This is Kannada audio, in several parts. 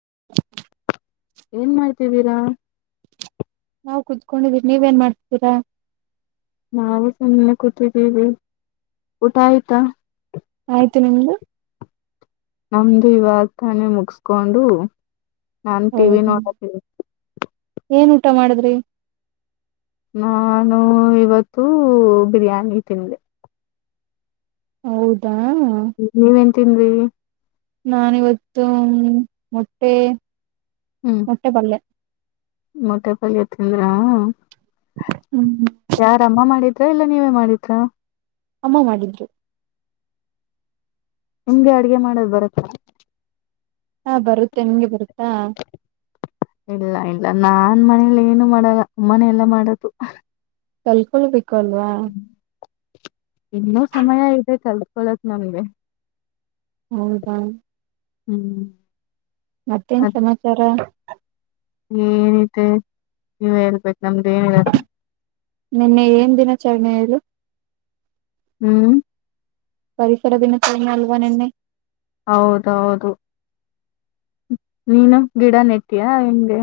[unintelligible] ಏನ್ ಮಾಡ್ತವಿರಾ ನಾವವು ಕುುದಕೊಂಡಿದೀವಿ ನೀವ ಏನ್ ಮಾಡ್ತತೀರಾ ನಾವು ಸುಮ್ಮ್ನೆ ಕೂತಿದ್ದೀವಿ ಊಟ ಆಯ್ತಾ ಆಯ್ತು ನಿಮ್ದು ನಮ್ದು ಇವಾಗ ತಾನೇ ಮುಗಸ್ಕೊಂಡು ನಾನ್ ಟಿವ ವಿ ಹೌದಾ ನೋಡಕೀ ಏನ್ ಊಟ ಮಾಡಿದ್ರಿ ನಾನು ಇವತ್ತು ಬಿರಿಯಾನಿ ತಿಂದೆ ಹೌದಾ ನೀವೇನ್ ತಿಂದ್ರಿ ನಾನಿವತ್ತು ಮೊಟ್ಟೆ ಮೊಟ್ಟೆಪಳ್ಳೆ ಮೊಟೆ ಪಾಗ ತಿಂದ್ರ ಹ್ಮ್ ಯಾರ ಅಮ್ಮ ಮಾಡಿದ ಇಲ್ಲ ನೀವೇ ಮಾಡಿದಾ ಅಮ್ಮ ಮಾಡಿದ್ರು ನಿಮ್ಗೆ ಅಡ್ಗೆ ಮಾಡದು್ ಬರತ್ತ ಹಾ ಬರುತ್ತೆ ನಿಂಗೆ ಬರು ಇಲ್ಲ ಇ ಇಲ್ಲ ನಾನ್ ಮನೇಲಿ ಏನು ಮಾಡಲ್ಲ ಅಮ್ಮನ ಎಲ್ಲ ಮಾಡದು ಕಲ್ಕೊಳ್ಬೇಕ ಕೊಲ್ವಾ ಇನ್ನೂ ಸಮಯ ಇದೆ ಕಲ್ಕೊಳಕ್ ನಮ್ಗೆ ಹೌದಾ ಹ್ಮ್ ಮತ್ತೇನ್ ಸಮಾಚಾರ ಏನಿದೆ ನೀವ್ ಹೇಳ್ಬೇಕ ನಮ್ದು ಏನಿಲ್ಲ ನಿನ್ನೆ ಏನ್ ದಿನಾಚರಣೆ ಇದು ಹ್ಮ್ ಪರಿಸರ ದಿನಚಾರನೆ ಅಲ್ವಾ ನೆನ್ನೆ ಹೌದೌದು ನೀನು ಗಿಡ ನೆಟ್ಟಿಯಾ ಹೆಂಗೆ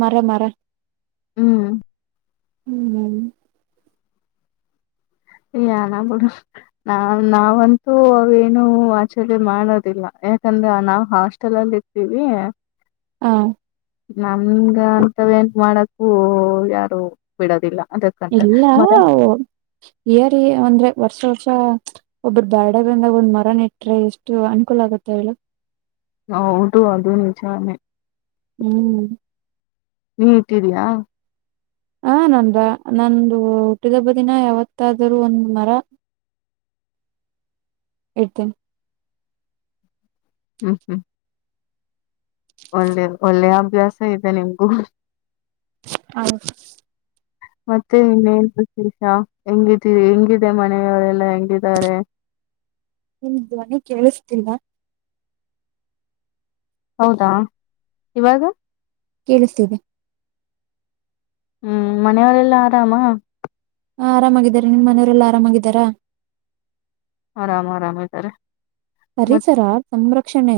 ಮರ ಮರ ಹ್ಮ್ ಹ್ಮ್ [unintelligible] ನಾವಂತೂ ಅವೇನು ಆಚುಲಿ ಮಾಡೋದಿಲ್ಲ ಯಾಕಂದ್ರೆ ನಾವ್ ಹಾಸ್ಟೆಲ್ ಅಲ್ಲಿ ಇರ್ತೀವಿ ಹ ನಮಂಗ ಅಂತವ ಎನ್ ಮಾಡತ್ ಓ ಯಾರು ಬಿಡೋದಿಲ್ಲ ಅದಕ್ಕಂತ ಎಲ್ಲಾ ಮರ ಏರಿ ಅಂದ್ರೆ ವರ್ಷ ವರ್ಷ ಒಬ್ಬ್ರ ಬ್ಯಾಡ ಬಂದಾಗ ಒಂದ್ ಮರನ ಇಟ್ರೆ ಎಷ್ಟು ಅನುಕೂಲ ಆಗುತ್ತೆ ಹೇಳ ಹೌದು ಅದು ನಿಜಾನೆ ಹ್ಮ್ ನೀ ಇಟ್ಟಿದಯಾ ಹ ನಂದ ನಂದು ಹುಟ್ಟಿದಬ್ಬ ದಿನ ಯಾವತ್ತಾದರೂ ಒಂದ್ ಮರ ಇಡ್ತಿನ್ ಹ್ಮ್ ಹ್ಮ್ ಒಂದೆ ಒಳ್ಳೆ ಅಭ್ಯಾಸ ಇದೆ ನಿಮಗೂ ಹ ಮತ್ತೆ ಇನ್ನೇನ್ ವಿಶೇಷ ಹೆಂಗಿದೀ ಹೆಂಗಿದೆ ಮನೆಯವರೆಲ್ಲಾ ಹೆಂಗಿದ್ದಾರೆ ನಿಮ ಧ್ವನಿ ಕೇಳಿಸ್ತಿಲ್ಲ ಹೌದಾ ಇವಾಗ ಕೇಳಿಸ್ತೀದೆ ಹ್ಮ್ ಮನೆಯವಳ ಎಲ್ಲ ಆರಾಮಾ ಹ ಆರಾಮಾಗಿದಿದ್ದಾರೆ ನಿನ್ ಮನೆಯವರೆಲ್ಲ ಆರಾಮಾಗಿದ್ದಾರಾ ಆರಾಮ್ ಆರಾಮ ಇದ್ದರೆ ಪರಿಸರ ತಂದ್ರ ಕ್ಷಣೇ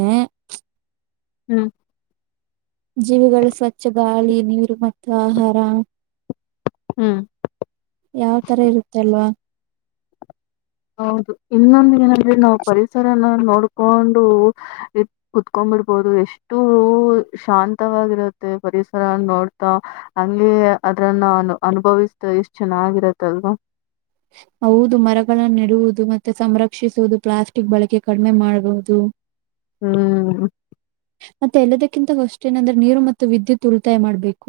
ಹ್ಮ್ ಜೀವಿಗಳು ಸ್ವಚ್ಛ ಗಾಳಿ ನೀರು ಮತ್ತು ಆಹಾರ ಹ್ಮ್ ಯಾವ ತರ ಇರುತ್ತೆಲ್ವಾ ಹೌದು ಇನ್ನೊಂದ ಏನಲ್ರಿ ನಾವವು ಪರಿಸರನ ನೋಡ್ಕೊಂಡು ಇ ಕುತ್ಕೊಂಡಬಿಡ್ಬೋದು ಎಷ್ಟು ಶಾಂತವಾಗಿರತ್ತೆ ಪರಿಸರ ನೋಡ್ತಾ ಹಂಗಗೆ ಅದ್ರನ್ನ ಅನ್ ಅನುಭವಿಸತ ಎಷ್ಟ್ ಚೆನ್ನಾಗಿರತ್ತ ಅಲ್ದು ಹೌದು ಮರಗಳನ್ನ ಇಡುವುದು ಮತ್ತೆ ಸಂರಕ್ಷಿಸುವುದು ಪ್ಲಾಸ್ಟಿಕ್ ಬಳಕೆ ಕಡಿಮೆ ಮಾಡುವುದು ಹ್ಮ್ ಮತ್ತತ್ತೆಲ್ಲದ ಕಿಂತ ಅಷ್ಟೇನಂದ್ರೆ ನೀರು ಮತ್ತು ವಿದ್ಯುತ್ ಉಳಿತಾಯ ಮಾಡ್ಬೇಕು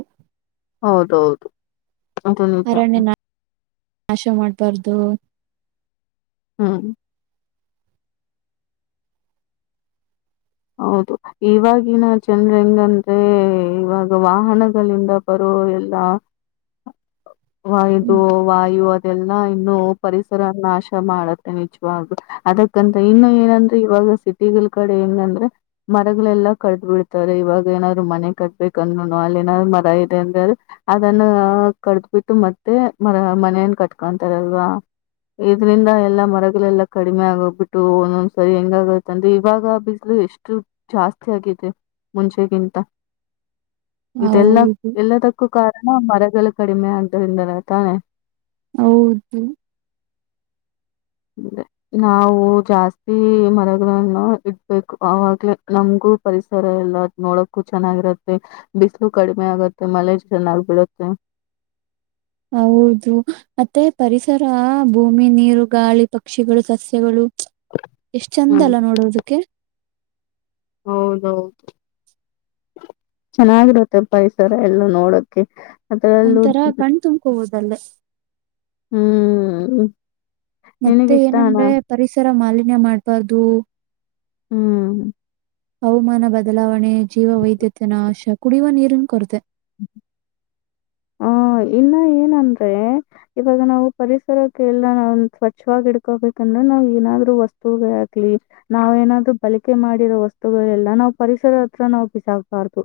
ಹೌದೌದು ಅರಣ್ಯ [unintelligible] ನಾಶ ಮಾಡ್ಬಾರ್ದು ಹಾ ಹೌದು ಇವಾಗಿವಾಗಿನ ಜನರ ಹೆಂಗಂದ್ರೆ ಇವಾಗ ವಾಹನಗಳಿಂದ ಬರೋ ಎಲ್ಲ ವಾಯದು ವಾಯು ಅದೆಲ್ಲಾ ಇನ್ನು ಪರಿಸರ ನಾಶ ಮಾಡತ್ತೆ ನಿಜವಾಗ ಅದಕ್ಕಂತ ಇನ್ನು ಏನಂದ್ರೆ ಇವಾಗ ಸಿಟಿಗಳ ಕಡೆ ಹೆಂಗಂದ್ರೆ ಮರಗಳೆಲ್ಲಾ ಕಡ್ದ್ ಬಿಡ್ತಾರೆ ಇವಾಗ ಏನಾದ್ರು ಮನೆ ಕಟ್ಬೇಕಂದ್ೂನು ಅಲ್ಲಿ ನಾದ್ರು ಮರ ಇದೆ ಅಂದ್ರ ಅದನ್ನ ಕಡ್ದ್ ಬಿಿಟ್ಟು ಮತ್ತೆ ಮರ ಮನೆಯನ್ ಕಟ್ಕೊಂತಾರಲ್ವಾ ಇದ್ರಂದ ಎಲ್ಲಾ ಮರಗಳೆಲ್ಲಾ ಕಡಿಮೆ ಆಗೋಗ್ಬಿಟ್ಟು ಒಂದೊಂದ್ಸರಿ ಹೆಂಗಾಗತ್ತ ಅಂದ್ರ ಇವಾಗ ಬಿಸ್ಲು ಎಷ್ಟ ಜಾಸ್ತಿ ಆಗಿದೆ ಮುಂಚೆಗಿಂತ ಇದೆಲ್ಲ ಹೌದು ಎಲ್ಲದಕ್ಕೂ ಕಾರಣ ಮರ ಲ್ಲ ಕಡಿಮೆ ಆದ್ರಿಂದನ ತಾನೆ ಹೌದು ಅೆ ನಾವು ಜಾಸ್ತಿ ಮರಗಳನ್ನು ಇಡ್ಬೇಕು ಅವಾಗ್ಲ ನಮ್ಗೂ ಪರಿಸರ ಎಲ್ಲ ನೋಡಕ್ಕೂ ಚೆನ್ನಾಗಿರುತ್ತೆ ಬಿಸಲು ಕಡಿಮೆ ಆಗತ್ತೆ ಮಳೆ ಚೆನ್ನಾಗ್ ಬಿಡತ್ತೆ ಹೌದು ಮತ್ತೆ ಪರಿಸರ ಭೂಮಿ ನೀರು ಗಾಳಿ ಪಕ್ಷಿಗಳು ಸಸ್ಯಗಳು ಎಷ್ಟ್ ಚಂದ ಹ್ಮ್ ಅಲ್ಲ ನೋಡೋದಕ್ಕೆ ಹೌದೌದು ಚೆನ್ನಾಗಿರುತ್ತೆಪ್ಪ ಈಸರ ಎಲ್ಲ ನೋಡೋಕ ಒಂಂತರಾ ಕಣ್ ತುಂಬ್ಕೋಬೋುದು ನನ್ನೆ ಹ್ಮ್ ಮತ್ತೆ ನಿನಗಿಷ್ಟಾನ ಏನಂದ್ರೆ ಪರಿಸರ ಮಾಲಕ್ ಇನ್ನ ಮಾಡ್ಬಾರ್ದು ಹ್ಮ್ ಹವಾಮಾನ ಬದಲಾವಣೆ ಜೀವ ವೈದ್ಯತೆ ನಾಶ ಕುಡಿಯುವ ನೀರಿನ ಕೊರತೆ ಹ್ಮ ಇನ್ನ ಏನಂದ್ರೆ ಇವಾಗ ನಾವು ಪರಿಸರಕ್ಕೆ ಎಲ್ಲ ನಾ ಸ್ವಚ್ವಾಗಿ ಇಡ್ಕೋಬೇಕಂದ್ರೆ ನಾವ್ ಏನಾದ್ರು ವಸ್ತು ಹಾಕ್ಲಿ ನಾವ ಏನಾದ್ರು ಬಳಿಕೆ ಮಾಡಿರೋ ವಸ್ತುಗಳೆಲ್ಲ ನಾ್ ಪರಿಸರ ಹತ್ರ ನಾವು ಬಿಸಾಾಗಬಾರ್ದು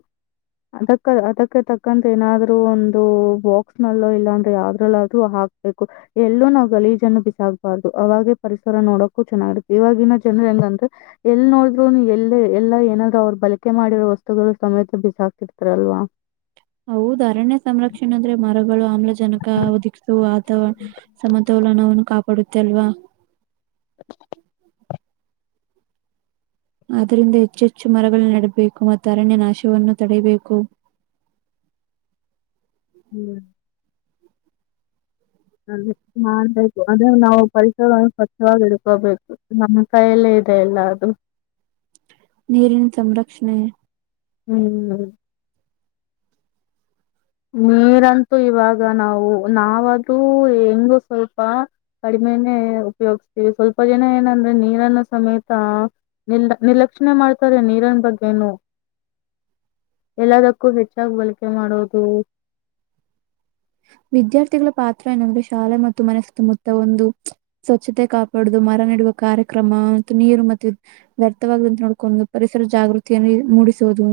ಅದಕ್ಕ ಅದಕ್ಕೆ ತಕ್ಕಂತ ಏನಾದ್ೂ ಒ ದು ಬಾಕ್ಸ್ ನಲ್ಲೋ ಇಲ್ಲಾಂದ್ರೆ ಯಾವ್ದ್ರಲ್ಲಾದ್ರು ಹಾಕ್ಬೇಕು ಎಲ್ಲೂ ನಾವು ಗಲೀಜನ್ನು ಬಿಸಾಕ್ಬಾರ್ದು ಅವಾಗೆ ಪರಿಸರ ನೋಡಕ್ಕು ಚೆನ್ನಾಗಿತ್ತೆ ಇವಾಗಿನ ಜನರು ಹೆಂಗಂದ್ರೆ ಎಲ್ ನೋಡ್ರುನು ಎಲ್ಲ ಎಲ್ಲಾ ಏನಾದ್ರು ಅವ್ರು ಬಳಕೆ ಮಾಡಿರೋ ವಸ್ತುಗಳು ಸಮೇತ ಬಿಸಾಕ್ತಿರ್ತಾರಲ್ವಾ ಹೌದ ಅರಣ್ಯ ಸಂರಕ್ಷಣ ಅಂದ್ರೆ ಮಾರಗ ಆಮ್ಲಜನಕದ ವಾತರಣ ಸಮತೋಲನವನ್ನು ಕಾಪಾಡ ತ್ತಲ್ವಾ [inaudible] ಆದ್ದರಿಂದ ಹೆಚ್ಚೆಚ್ಚು ಮರಗಳನ್ನು ನಡಬೇಕು ಮತ್ತು ಅರಣ್ಯ ನಾಶವನ್ನು ತಡೆಯಬೇಕು ಹ್ಮ್ ಅ ಮಾಡ್ಬೇಕು ಅಂದ್ರೆ ನಾವು ಪರಿಸರವನ್ನು ಸ್ವಚ್ಛವಾಗಿ ಇಡ್ಕೋಬೇಕು ನಮ್ಮ ಕೈಯಲ್ಲೇ ಇದೆ ಎಲ್ಲ ಅದು ನೀರಿನ ಸಂರಕ್ಷಣೆ ಹ್ಮ್ ನೀರಂತೂ ಇವಾಗ ನಾವು ನಾವದುೂ ಹೆಂಗು ಸ್ವಲ್ಪ ಕಡಿಮೆನೇ ಉಪಯೋಗ್ಸ್ತೀವಿ ಸ್ವಲ್ಪ ಜನ ಏನಂದ್ರೆ ನೀರನ್ನ ಸಮೇತ ನಿರ್ಲ ನಿರ್ಲಕ್ಷಣೆ ಮಾಡ್ತಾರೆ ನೀರನ ಬಗ್ಗೆೇನು ಎಲ್ಲದಕ್ಕೂ ಹೆಚ್ಚಾಗಿ ಬಳಕೆ ಮಾಡೋದು ಹ ವಿದ್ಯಾರ್ಥಿಗಳ ಪಾತ್ರ ಏನಂದ್ರೆ ಶಾಲೆ ಮತ್ತು ಮನೆ ಸುತ್ತಮುತ್ತ ಒಂದು ಸ್ವಚ್ಛತೆ ಕಾಪಾಡುದು ಮರ ನೆಡುವ ಕಾರ್ಯಕ್ರಮ ಮತ್ತು ನೀರು ಮತ್ತು ವ್ಯರ್ಥವಾಗದಂತೆ ನೋಡ್ಕೊಂಡು ಪರಿಸರ ಜಾಗೃತಿಯನ್ನು ಮೂಡಿಸೋುದು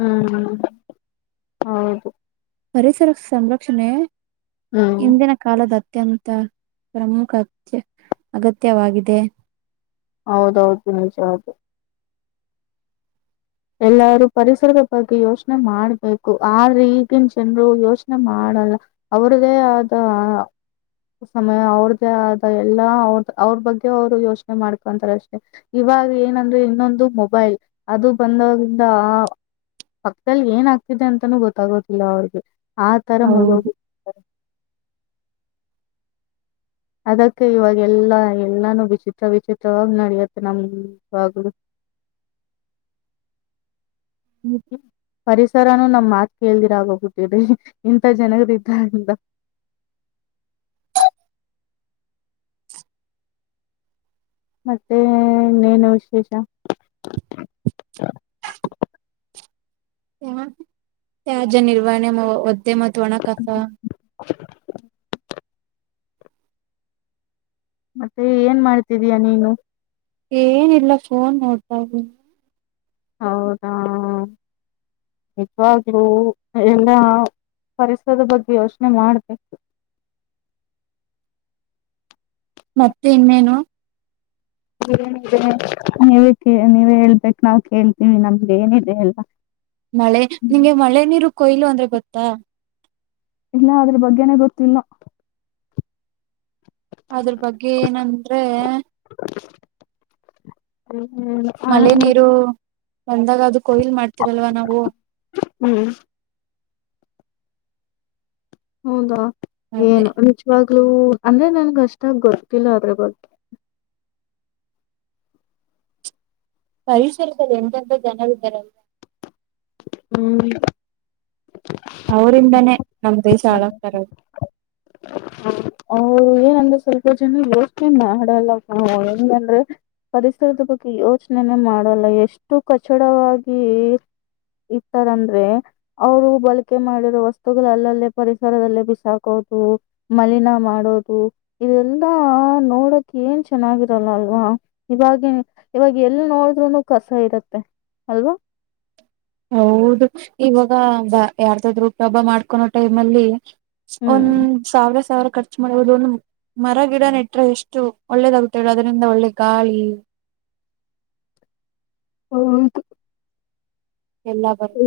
ಹ್ಮ್ ಹ್ಮ್ ಹೌದು ಪರಿಸರ ಸಂರಕ್ಷಣೆ ಹ್ಮ್ ಇಿಂದಿನ ಕಾಲದ ಅತ್ಯಂತ ಪ್ರಮುಖ ಅತ್ಯ ಅಗತ್ಯವಾಗಿದೆ ಹೌದೌದು ನಿಜ ಅದು ಎಲ್ಲಾರೂ ಪರಿಸರದ ಬಗ್ಗೆ ಯೋಚನೆ ಮಾಡ್ಬೇಕು ಆದ್ರೆ ಈಗಿನ ಜನರು ಯೋಚನೆ ಮಾಡಲ್ಲ ಅವ್ರ್ದೇ ಆದ ಸಮಯ ಅವ್ರ್ದೇ ಆದ ಎಲ್ಲ ಅವ್ರ ಅವ್ರ ಬಗ್ಗೆ ಅವ್ರು ಯೋಚನೆ ಮಾಡ್ಕೊಂತಾರೆ ಅಷ್ಟೆ ಇವಾಗ ಏನಂದ್ರೆ ಇನ್ನೊಂದು ಮೊಬೈಲ್ ಅದು ಬಂದ್ರಂದ ಆ ಪಕ್ಕದಲ್ಲಿ ಏನ್ ಆಗ್ತಿದೆ ಅಂತಾನೂ ಗೊತ್ತಾಗೋದಿಲ್ಲ ಅವ್ರಿಗೆ ಆ ತರ ಮುಲ್ಗೋಗ ಹೌದು ಅದಕ್ಕೆ ಇವಾಗ ಎಲ್ಲಾ ಎಲ್ಲಾನು ವಿಚಿತ್ರ ವಿಚಿತ್ರವಾಗಿಾಗ ನಡಿಯತ್ತೆ ನಾವಿರುವಾಗಲು ಹ್ಮ್ ಪರಿಸರನುೂ ನಮ್ ಮಾತ್ ಕೇಳ್ದಿರ ಆಗೋಗ್ಬಿಟ್ಟಿದಿ ಇಂಥ ಜನರ ಇದ್ದಾರಂದ ಮತ್ತೆ ಇನ್ನೇನು ವಿಶೇಷ ಜ ನಿರ್ವಹಣ್ಯ ಮತ್ತೆ ಮತ್ತು ಒಣ ಕಸ [unintelligible] ಮತ್ತೆ ಏನ್ ಮಾಡ್ತಿದಯ ನೀನು ಏನಿಲ್ಲ ಫೋನ್ ನೋಡ್ತಾ ಇದೀನಿ ಹೌದಾ ನಿಜವಾಗ್ಲೂ ಎಲ್ಲಾ ಪರಿಸರದ ಬಗ್ಗೆ ಯೋಚನೆ ಮಾಡ್ಬೇಕು ಮತ್ತೆ ಇನ್ನೇನು ನೀವು ನೀವೇ ಹೇಳ್ಬೇಕ ನಾವ್ ಕೇಳ್ತೀವಿ ನಮ್ಗೆ ಏನಿದೆ ಎಲ್ಲ ಮಳೆ ನಿಂಗೆ ಮಳೆ ನೀರು ಕೊಯ್ಲು ಅಂದ್ರೆ ಗೊತ್ತಾ ಇಲ್ಲ ಅದ್ರ ಬಗ್ಗೆನ ಗೊತ್ತಲ್ಲ್ [unintelligible] ಅದ್ರ ಬಗ್ಗೆ ಏನಂದ್ರೆ ಹ್ಮ್ ಮಳೆ ಆನಂದ ನೀರು ಒಂದಾಗ ಅದು ಕೊಯ್ಲ್ ಮಾಡ್ತಿರಲ್ವಾ ನಾವು ಹ್ಮ್ ಹೌದಾ ಅದೇ ಏನು ನಿಜವಾಗ್ಲುೂ ಅಂದ್ರೆ ನನ್ಗ ಅಷ್ಟಾಗಿ ಗೊತ್ತಿಲ್ಲ ಅದ್ರ ಬಗ್ಗೆ ಪರಿಸರದಲ್ಲಿ ಅತ್ಯಂತ ಜನ ವಿತರ ಹ್ಮ ಅವರಿಂದಾನೇ ನಮ್ ದೇಶ ಹಾಳಾಗ್ತಿರೋದು ಅವರು ಏನಂದ್ರೆ ಸ್ವಲ್ಪ ಜನ ಯೋಚನೆ ಮಾಡಲ್ಲ ನಾವು ಹೆಂಗಂದ್ರೆ ಪರಿಸರದ ಬಗ್ಗೆ ಯೋಚನೆನೇ ಮಾಡಲ್ಲ ಎಷ್ಟು ಕಚ್ಚಡವಾಗಿ ಇತಾರಂದ್ರೆ ಅವ್ರು ಬಳಕೆ ಮಾಡಿರೋ ವಸ್ತುಗಳು ಅಲ್ಲಲ್ಲೇ ಪರಿಸರದಲ್ಲೇ ಬಿಸಾಕೋದು ಮಲಿನ ಮಾಡೋದು ಇದೆಲ್ಲಾ ನೋಡಕ್ ಏನ್ ಚೆನ್ನಾಗಿರಲ್ಲ ಅಲ್ವಾ ಇವ ಇವಾಗ ಎಲ್ ನೋಡಿದ್ೂನು ಕಸ ಇರತ್ತೆ ಅಲ್ವಾ ಹೌದು ಇವಾಗ ಬ ಯಾರ್ದಾದ್ರು ಹುಟ್ಟಿಹಬ್ಬ ಮಾಡ್ಕೊನೋ ಟೈಮ್ ಅಲ್ಲಿ ಹ್ಮ್ ಒಂದ್ ಸಾವಿರ ಸಾವಿರ ಖರ್ಚು ಮಾಡಬಹುದು ಒಂದು ಮರ ಗಿಡ ನೆಟ್ರ ಎಷ್ಟು ಒಳ್ಳೇದಾಗುತ್ತೆ ಅದರಿಂದ ಒಳ್ಳೆ ಗಾಳಿ ಹೌದು ಎಲ್ಲ ಬರುತ್ತೆ.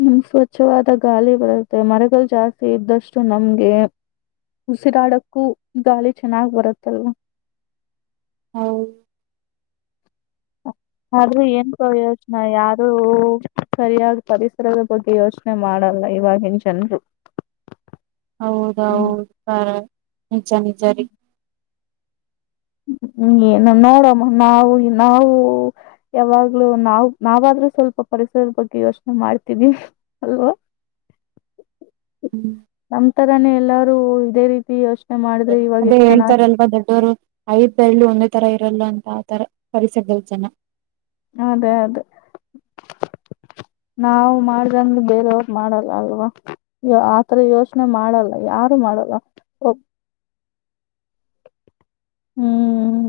ಹ್ಮ್ ಸ್ವಚ್ಛವಾದ ಗಾಳಿ ಬರುತ್ತೆ ಮರಗಳು ಜಾಸ್ತಿ ಇದ್ದಷ್ಟು ನಮ್ಗೆ ಉಸಿರಾಡಕ್ಕೂ ಗಾಳಿ ಚೆನ್ನಾಗ್ ಬರುತ್ತಲ್ವಾ ಹೌದ್ ಆದ್ರೂ ಏನ್ ಯೋಚನೆ ಯಾರೂ ಸರಿಯಾಗಿ ಪರಿಸರದ ಬಗ್ಗೆ ಯೋಚನೆ ಮಾಡಲ್ಲ ಇವಾಗಿನ್ ಜನ್ರು ಹೌದೌದು ನಿಚ ನಿಚ ರೀ ಹ್ಮ್ ಏನು ನೋಡಮ್ಮ ನಾವು ನಾವು ಯಾವಾಗ್ಲೂ ನಾವ್ ನಾವಾದ್ರೂ ಸ್ವಲ್ಪ ಪರಿಸರದ ಬಗ್ಗೆ ಯೋಚನೆ ಮಾಡ್ತಿವಿ ಅಲ್ವಾ ಹ್ಮ್ ನಂತರಾನೇ ಎಲ್ಲಾರೂ ಇದೇ ರೀತಿ ಅಷ್ಟು ಅದೇ ಹೇಳ್ತಾರಲ್ವಾ ದೊಡ್ಡವರು ಐದ ಬೆಳ್ಳು ಒಂದೇ ತರ ಇರಲ್ಲ ಅಂತ ಆ ತರ ಕಸಿ ದ್ದಲ್ ಜನ ಅದೇ ಅದೇ ನಾವು ಮಾಡ್ದಂಗ್ ಬೇರೆಯವ್ರ್ ಮಾಡಲ್ಲ ಅಲ್ವಾ ಯ ಆತರ ಯೋಚನೆ ಮಾಡಲ್ಲ ಯಾರು ಮಾಡಲ್ಲ ಹ್ಮ್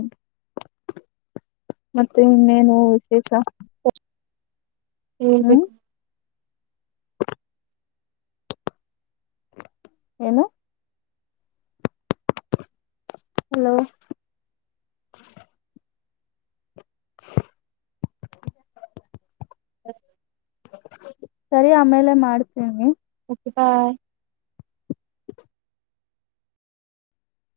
ಮತ್ತೆ ಇನ್ನೇನು ವಿಶೇಷ [inaudible] ಹ್ಮ್ ಹೇಳ್ಬೇಕು ಏನು ಹಲೋ [unintelligible] [unintelligible] ಸರಿ ಆಮೇಲೆ ಮಾಡ್ತೀನಿ ಹಾಯ್